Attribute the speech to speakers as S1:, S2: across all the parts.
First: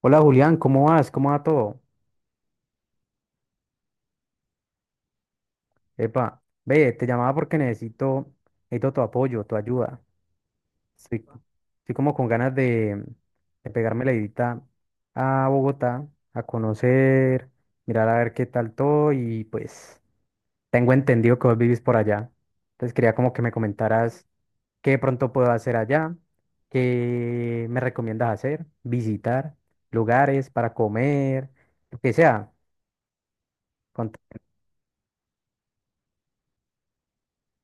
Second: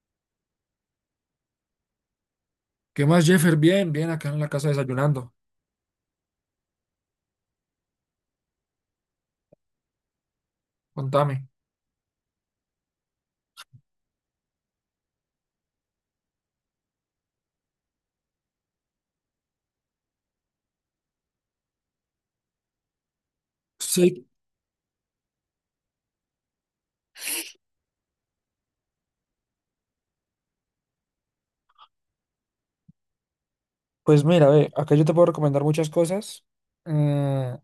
S1: Hola Julián, ¿cómo vas? ¿Cómo va todo?
S2: ¿Qué más, Jeffer? Bien, bien, acá en la casa desayunando.
S1: Epa, ve, te llamaba porque necesito tu apoyo, tu ayuda. Estoy,
S2: Contame.
S1: estoy como con ganas de pegarme la edita a Bogotá, a conocer, mirar a ver qué tal todo y pues tengo entendido que vos vivís por allá. Entonces quería como que me comentaras
S2: Sí,
S1: qué de pronto puedo hacer allá, qué me recomiendas hacer, visitar lugares para comer, lo que sea.
S2: pues mira, ve, acá yo te puedo recomendar muchas cosas. Mm,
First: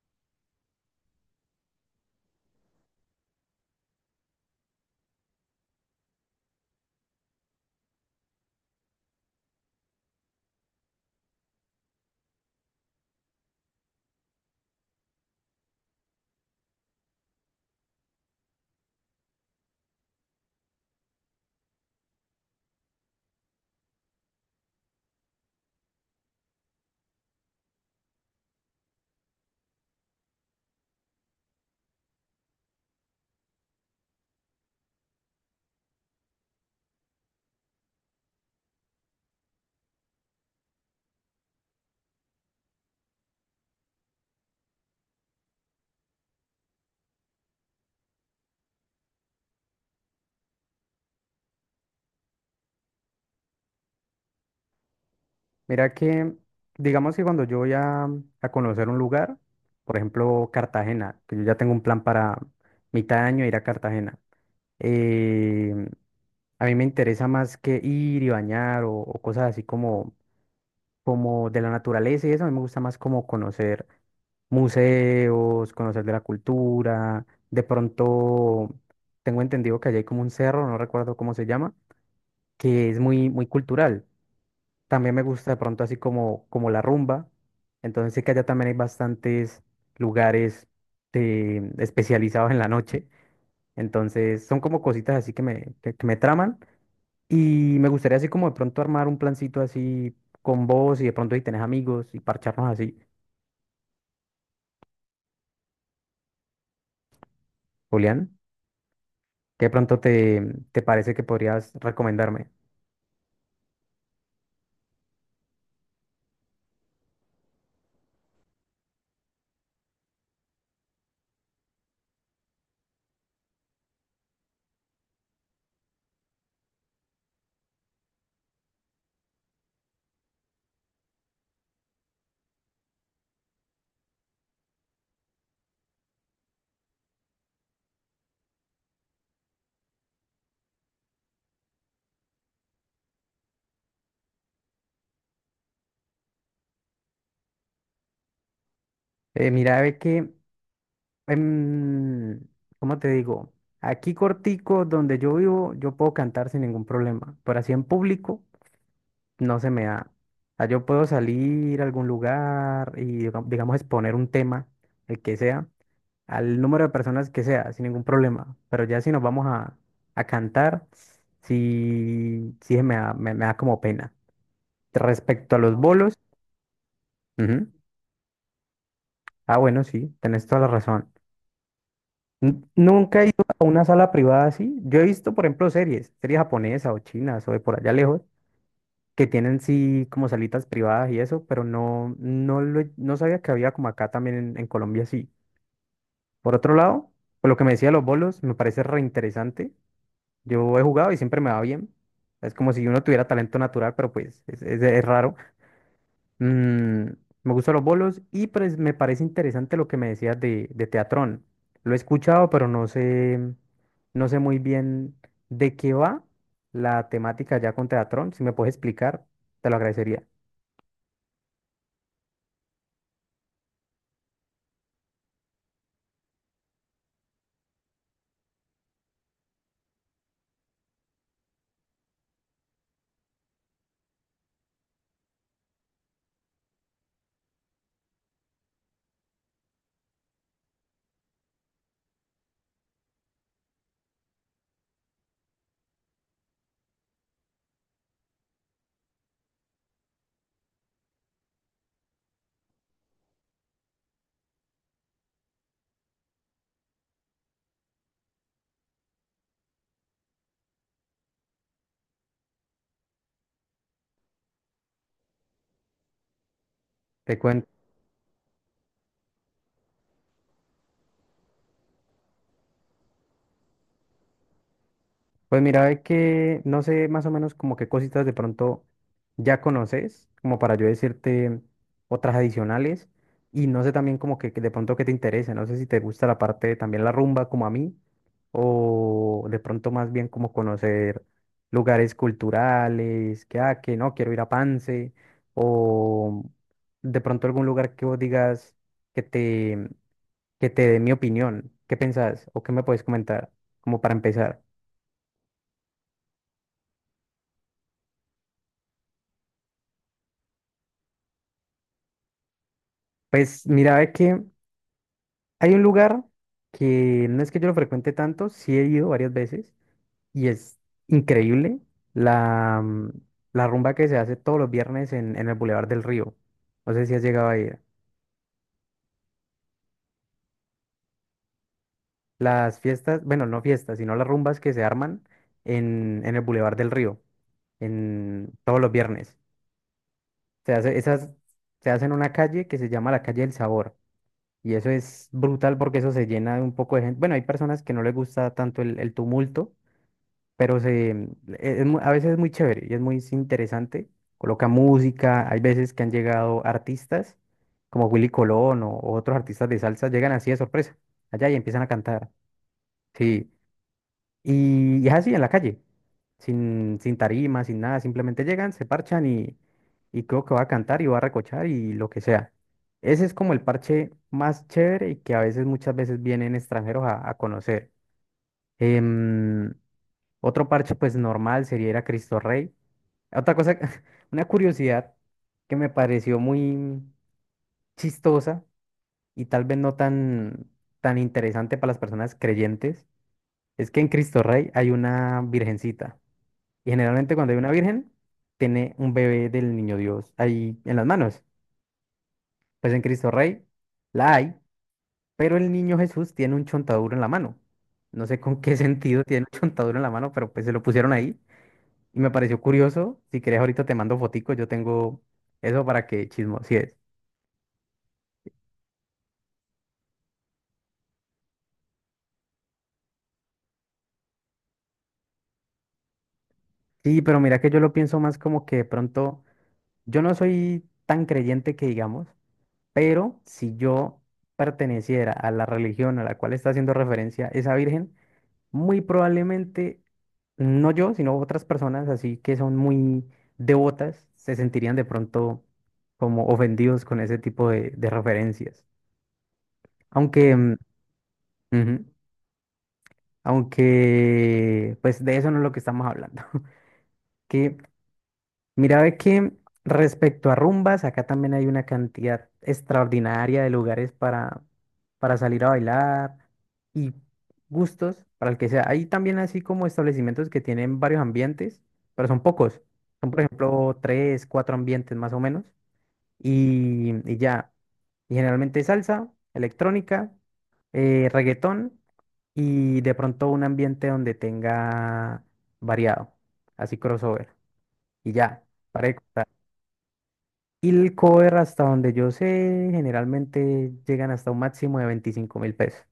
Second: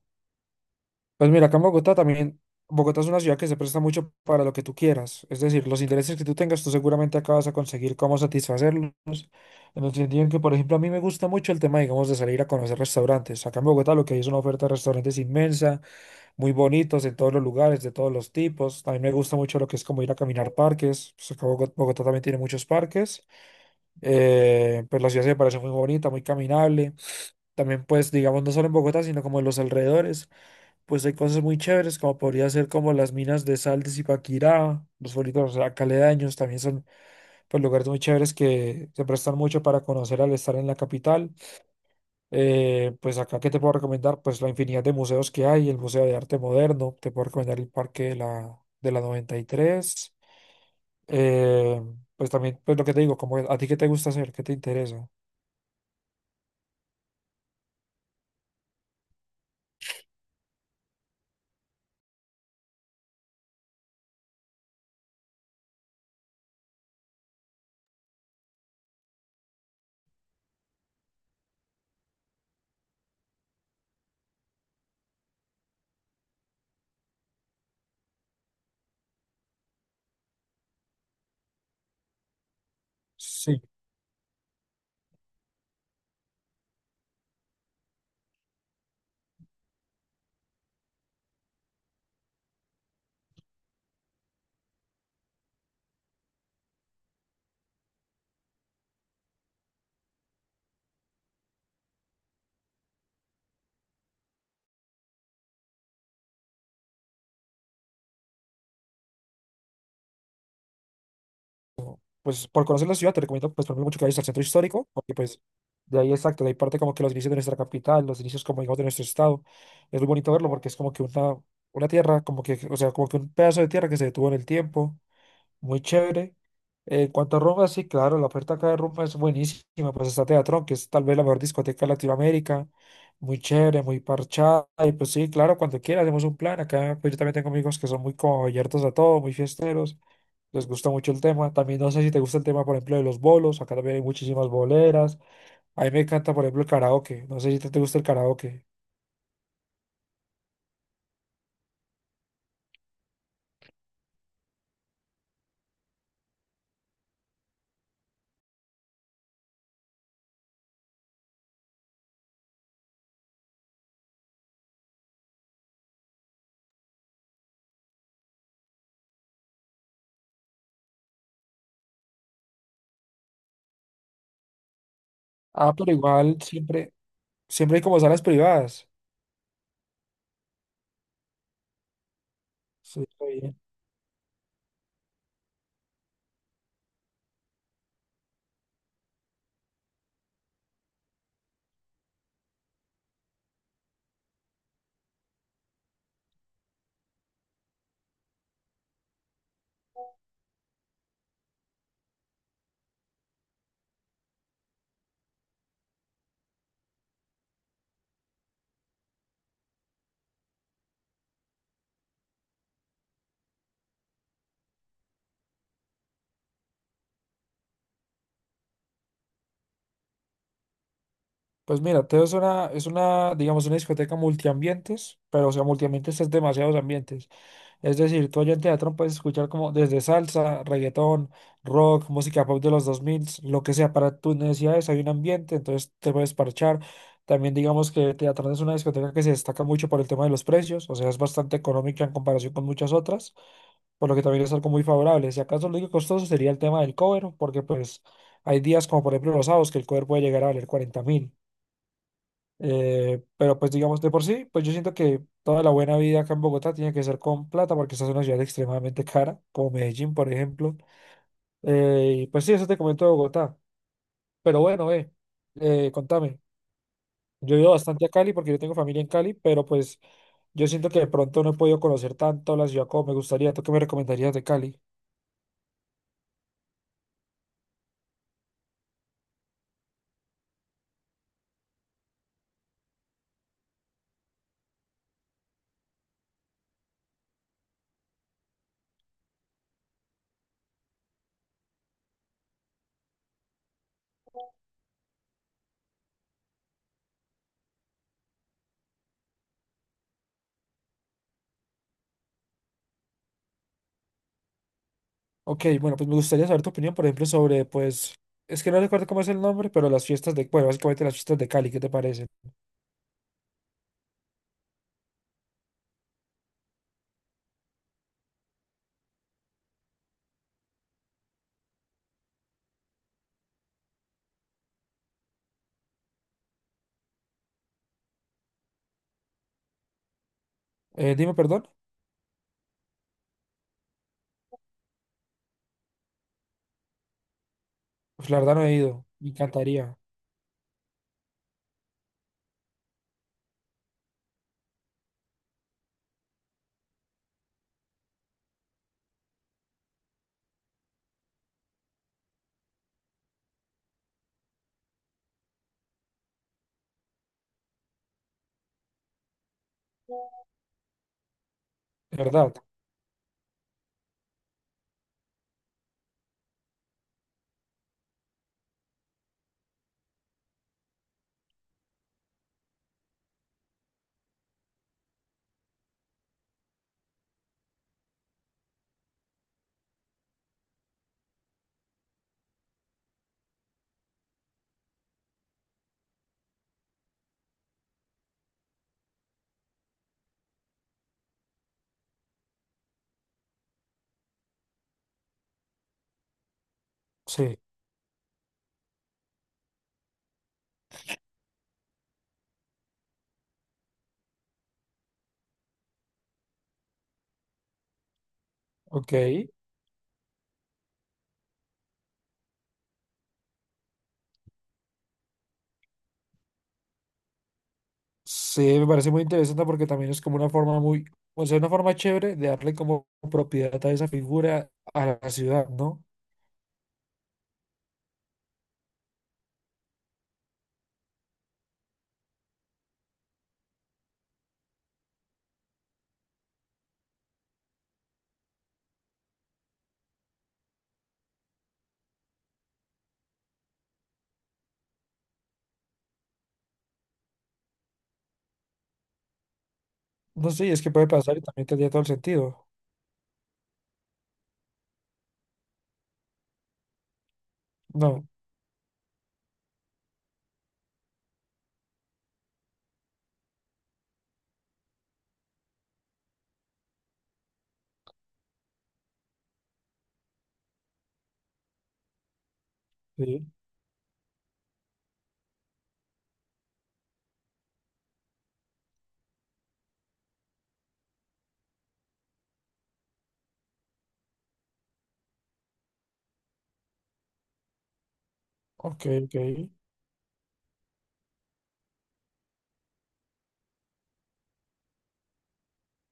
S2: pues mira, acá en Bogotá también, Bogotá es una ciudad que se presta mucho para lo que tú quieras. Es decir, los intereses que tú tengas, tú seguramente acá vas a conseguir cómo satisfacerlos. En el sentido en que, por ejemplo, a mí me gusta mucho el tema, digamos, de salir a conocer restaurantes. Acá en Bogotá lo que hay es una oferta de restaurantes inmensa, muy bonitos en todos los lugares, de todos los tipos. También me gusta mucho lo que es como ir a caminar parques. Pues acá Bogotá también tiene muchos parques. Pues la ciudad se me parece muy bonita, muy caminable. También, pues, digamos, no solo en Bogotá, sino como en los alrededores, pues hay cosas muy chéveres, como podría ser como las minas de sal de Zipaquirá, los pueblitos caledaños, también son pues lugares muy chéveres que se prestan mucho para conocer al estar en la capital. Pues acá, ¿qué te puedo recomendar? Pues la infinidad de museos que hay, el Museo de Arte Moderno, te puedo recomendar el Parque de la 93. Eh, pues también, pues lo que te digo, como a ti qué te gusta hacer, qué te interesa.
S1: Mira que, digamos que cuando yo voy a conocer un lugar, por ejemplo Cartagena, que yo ya tengo un plan para mitad de año ir a Cartagena, eh, a mí me interesa más que ir y bañar o cosas así como de la naturaleza y eso. A mí me gusta más como conocer museos, conocer de la cultura. De pronto tengo entendido que allá hay como un cerro, no recuerdo cómo se llama, que es muy, muy
S2: Sí,
S1: cultural. También me gusta de pronto así como la rumba. Entonces sé que allá también hay bastantes lugares especializados en la noche. Entonces son como cositas así que me traman. Y me gustaría así como de pronto armar un plancito así con vos y de pronto si tenés amigos y parcharnos así. Julián, ¿qué de pronto te parece que podrías recomendarme?
S2: pues por conocer la ciudad te recomiendo pues por ejemplo, mucho que vayas al centro histórico, porque pues de ahí exacto, de ahí parte como que los inicios de nuestra capital, los inicios como digamos de nuestro estado, es muy bonito verlo porque es como que una tierra, como que, o sea, como que un pedazo de tierra que se detuvo en el tiempo muy chévere. En cuanto a rumba, sí, claro, la oferta acá de rumba es buenísima. Pues está Teatrón, que es tal vez la mejor discoteca de Latinoamérica. Muy chévere, muy parchada. Y pues sí, claro, cuando quiera hacemos un plan. Acá pues yo también tengo amigos que son muy como abiertos a todo, muy fiesteros. Les gusta mucho el tema. También no sé si te gusta el tema, por ejemplo, de los bolos. Acá también hay muchísimas boleras. A mí me encanta, por ejemplo, el karaoke. No sé si te gusta el karaoke.
S1: Mira, ve que Em, ¿cómo te digo? Aquí cortico, donde yo vivo, yo puedo cantar sin ningún problema, pero así en público no se me da. O sea, yo puedo salir a algún lugar y, digamos, exponer un tema, el que sea, al número de personas que sea, sin ningún problema. Pero ya si nos vamos a cantar, sí, sí me da, me da como pena. Respecto a
S2: Ah,
S1: los No.
S2: pero
S1: bolos,
S2: igual siempre,
S1: ujú.
S2: siempre hay como salas privadas.
S1: Ah, bueno, sí, tenés toda la razón.
S2: Sí,
S1: Nunca
S2: está
S1: he ido
S2: bien.
S1: a una sala privada así. Yo he visto, por ejemplo, series japonesas o chinas o de por allá lejos, que tienen sí como salitas privadas y eso, pero no, no, no sabía que había como acá también en Colombia sí. Por otro lado, pues lo que me decía de los bolos me parece reinteresante. Yo he jugado y siempre me va bien. Es como si uno tuviera talento natural, pero pues es raro. Mm, me gustan los bolos y pues, me parece interesante lo que me decías de Teatrón. Lo he escuchado, pero no sé muy bien de qué va la temática ya con Teatrón. Si me puedes explicar, te lo agradecería.
S2: Pues mira, Teo es una, digamos, una discoteca multiambientes, pero o sea, multiambientes es demasiados ambientes. Es decir, tú allá en Teatrón puedes escuchar como desde salsa, reggaetón, rock, música pop de los 2000, lo que sea, para tus necesidades hay un ambiente, entonces te puedes parchar. También digamos que Teatrón es una discoteca que se destaca mucho por el tema de los precios, o sea, es bastante económica en comparación con muchas otras, por lo que también es algo muy favorable. Si acaso lo único costoso sería el tema del cover, porque pues hay días como por ejemplo los sábados que el cover puede llegar a valer 40.000. Pero pues digamos, de por sí, pues yo siento que toda la buena vida acá en Bogotá tiene que ser con plata porque esta es una ciudad extremadamente cara, como Medellín, por ejemplo. Y pues sí, eso te comento de Bogotá. Pero bueno, contame.
S1: Te
S2: Yo he
S1: cuento.
S2: ido bastante a Cali porque yo tengo familia en Cali, pero pues yo siento que de pronto no he podido conocer tanto la ciudad como me gustaría. ¿Tú qué me recomendarías de Cali?
S1: Pues mira, ve que no sé más o menos como qué cositas de pronto ya conoces, como para yo decirte otras adicionales, y no sé también como que de pronto qué te interesa, no sé si te gusta la parte también la rumba como a mí, o de pronto más bien como conocer lugares culturales, que no, quiero ir a Pance, o de pronto algún lugar que vos digas que te, que te dé mi opinión. ¿Qué pensás o qué me puedes comentar como para empezar?
S2: Ok, bueno, pues me gustaría saber tu opinión, por ejemplo, sobre pues. Es que no recuerdo cómo es el nombre, pero las fiestas de. Bueno, básicamente las fiestas de Cali, ¿qué te parecen?
S1: Pues mira, ve que hay un lugar que no es que yo lo frecuente tanto, sí he ido varias veces y es increíble la, mm, la rumba que se hace todos los viernes en el Boulevard del Río. No sé si has llegado a ir.
S2: Dime, perdón.
S1: Las fiestas, bueno, no fiestas, sino las rumbas que se arman en el Boulevard del Río,
S2: Pues la
S1: en
S2: verdad no he
S1: todos los
S2: ido, me
S1: viernes.
S2: encantaría,
S1: Esas se hacen en una calle que se llama la calle del Sabor. Y eso es brutal porque eso se llena de un poco de gente. Bueno, hay personas que no les gusta tanto el tumulto, pero se, mm, e- es mu- a veces es muy chévere y es muy interesante. Coloca música, hay veces que han llegado artistas como Willy Colón o otros artistas de salsa, llegan así de sorpresa, allá y empiezan a
S2: de
S1: cantar.
S2: verdad.
S1: Sí, y es así en la calle, sin tarima, sin nada, simplemente llegan, se parchan y creo que va a cantar y va a recochar y lo que sea. Ese es como el parche más chévere y que a veces, muchas veces vienen extranjeros a conocer. Em, otro parche, pues normal, sería ir a Cristo Rey. Otra cosa, una curiosidad que me pareció muy chistosa y tal vez no tan interesante para las personas creyentes, es que en Cristo Rey hay una virgencita. Y generalmente cuando hay
S2: Sí,
S1: una virgen, tiene un bebé del niño Dios ahí en las manos. Pues en Cristo Rey la hay, pero el niño Jesús tiene un chontaduro en la mano. No sé con qué
S2: ok.
S1: sentido tiene un chontaduro en la mano, pero pues se lo pusieron ahí. Y me pareció curioso. Si querés, ahorita te mando fotico. Yo tengo eso para que chismosies.
S2: Sí, me parece muy interesante porque también es como una forma muy, o sea, una forma chévere de darle como propiedad a esa figura a la ciudad, ¿no?
S1: Sí, pero mira que yo lo pienso más como que de pronto. Yo no soy tan creyente que digamos, pero si yo perteneciera a la religión a la cual está haciendo referencia esa virgen, muy probablemente, no yo, sino otras personas así que son muy devotas, se sentirían de pronto como ofendidos con ese tipo de referencias.
S2: No
S1: Aunque.
S2: sé,
S1: Mm,
S2: es que puede pasar y también tendría todo
S1: ujú.
S2: el sentido.
S1: Aunque, pues de eso no es lo que estamos hablando. Que,
S2: No,
S1: mira, ve que respecto a rumbas, acá también hay una cantidad extraordinaria de lugares para salir a bailar y gustos para el que sea. Hay también así como establecimientos que tienen varios ambientes, pero son pocos. Son, por
S2: sí,
S1: ejemplo, tres, cuatro ambientes más o menos. Y ya. Y generalmente salsa, electrónica, reggaetón y de pronto un ambiente donde tenga variado, así crossover, y ya,
S2: ok,
S1: para de
S2: ok,
S1: contar. Y el cover, hasta donde yo sé, generalmente llegan hasta un máximo de 25.000 pesos.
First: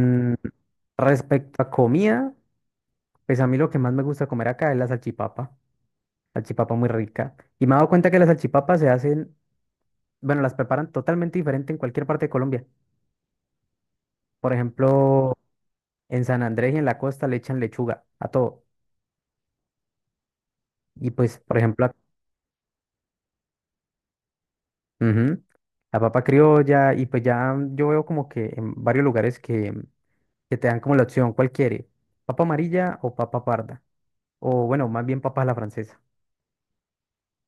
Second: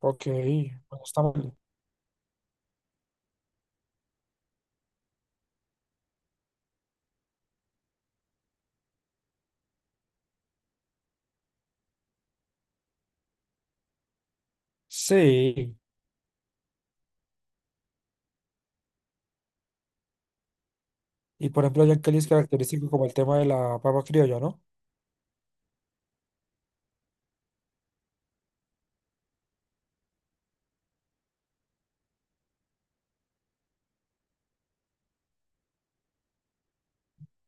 S2: ok, bueno, está mal.
S1: respecto a comida, pues a mí lo que más me gusta comer acá es la salchipapa, salchipapa muy rica. Y me he dado cuenta que las salchipapas se hacen, bueno, las preparan totalmente diferente en cualquier parte de Colombia. Por ejemplo,
S2: Sí,
S1: en San Andrés y en la costa le echan lechuga a todo. Y pues,
S2: y
S1: por
S2: por ejemplo,
S1: ejemplo,
S2: ya en Cali es característico como el tema de la papa criolla, ¿no?
S1: ujú. La papa criolla, y pues ya yo veo como que en varios lugares que te dan como la opción, ¿cuál quiere? ¿Papa amarilla o papa parda? O bueno, más bien papa a la francesa.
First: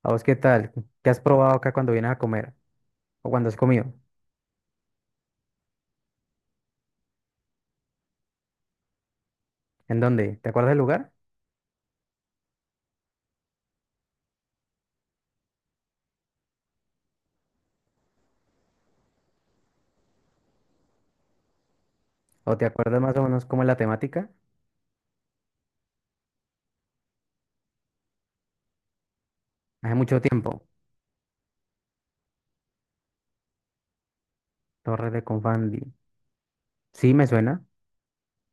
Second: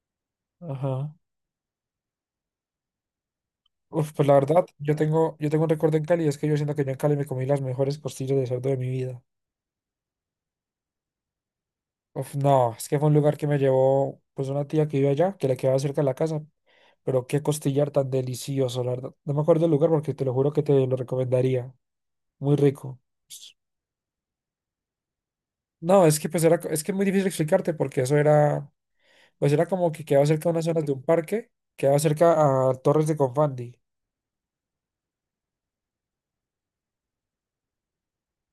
S1: ¿A vos qué tal? ¿Qué
S2: Ajá.
S1: has probado acá cuando vienes a comer? ¿O cuando has comido?
S2: Uf, pues la verdad, yo tengo un recuerdo en Cali, es que yo siento que yo en Cali me comí las mejores costillas de cerdo de mi vida.
S1: ¿En dónde? ¿Te acuerdas del lugar?
S2: Uf, no, es que fue un lugar que me llevó pues una tía que vive allá, que le quedaba cerca de la casa, pero qué costillar tan delicioso, la verdad. No me acuerdo el lugar porque te lo juro que te lo recomendaría. Muy
S1: ¿O te
S2: rico.
S1: acuerdas más o menos cómo es la temática?
S2: No, es que pues era, es que es muy difícil explicarte porque eso era, pues era como
S1: Hace
S2: que
S1: mucho
S2: quedaba cerca de unas
S1: tiempo.
S2: zonas de un parque, quedaba cerca a Torres de Confandi.
S1: Torre de Confandi. Sí, me suena,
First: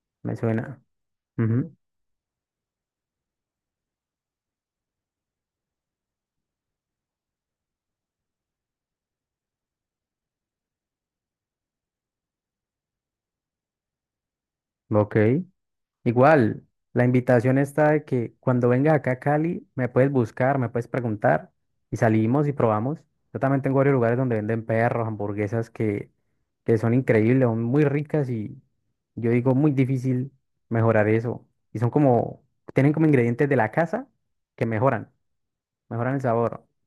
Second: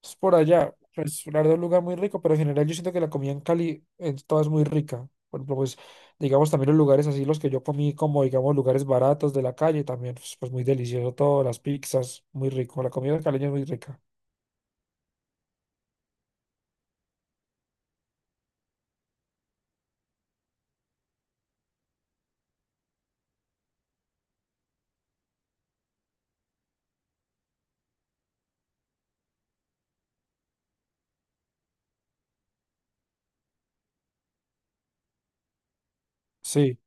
S2: Es
S1: me
S2: por allá.
S1: suena.
S2: Pues la verdad, un
S1: Ujú.
S2: lugar muy rico, pero en general yo siento que la comida en Cali es toda es muy rica. Por ejemplo, pues digamos también los lugares así, los que yo comí como digamos lugares baratos de la calle, también pues, pues, muy delicioso todo, las pizzas, muy rico. La comida caleña es muy rica.
S1: Ok. Igual, la invitación está de que cuando vengas acá a Cali, me puedes buscar, me puedes preguntar y salimos y probamos. Yo también tengo varios lugares donde venden perros, hamburguesas que son increíbles, son muy ricas y yo digo muy difícil mejorar eso. Y son como, tienen como ingredientes de la casa que mejoran el sabor.
S2: Sí.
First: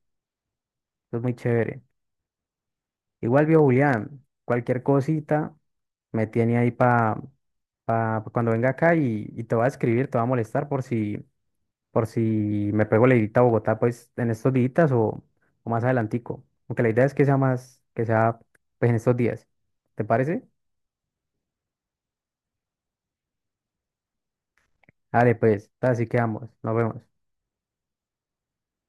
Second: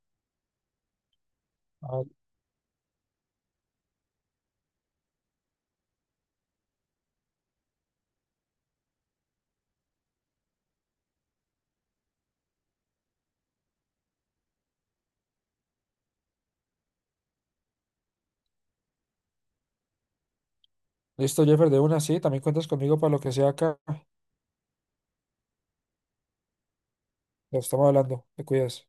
S1: Eso es muy chévere.
S2: Ah,
S1: Igual, viejo Julián, cualquier cosita me tiene ahí para cuando venga acá y te va a escribir, te va a molestar por si me pego la idita a Bogotá, pues en estos días o más adelantico. Aunque la idea es que sea que sea pues en estos días. ¿Te parece?
S2: listo, Jeffer, de una, sí, también cuentas conmigo para lo que sea acá.
S1: Dale, pues, así quedamos. Nos vemos.
S2: Lo estamos hablando, te cuidas.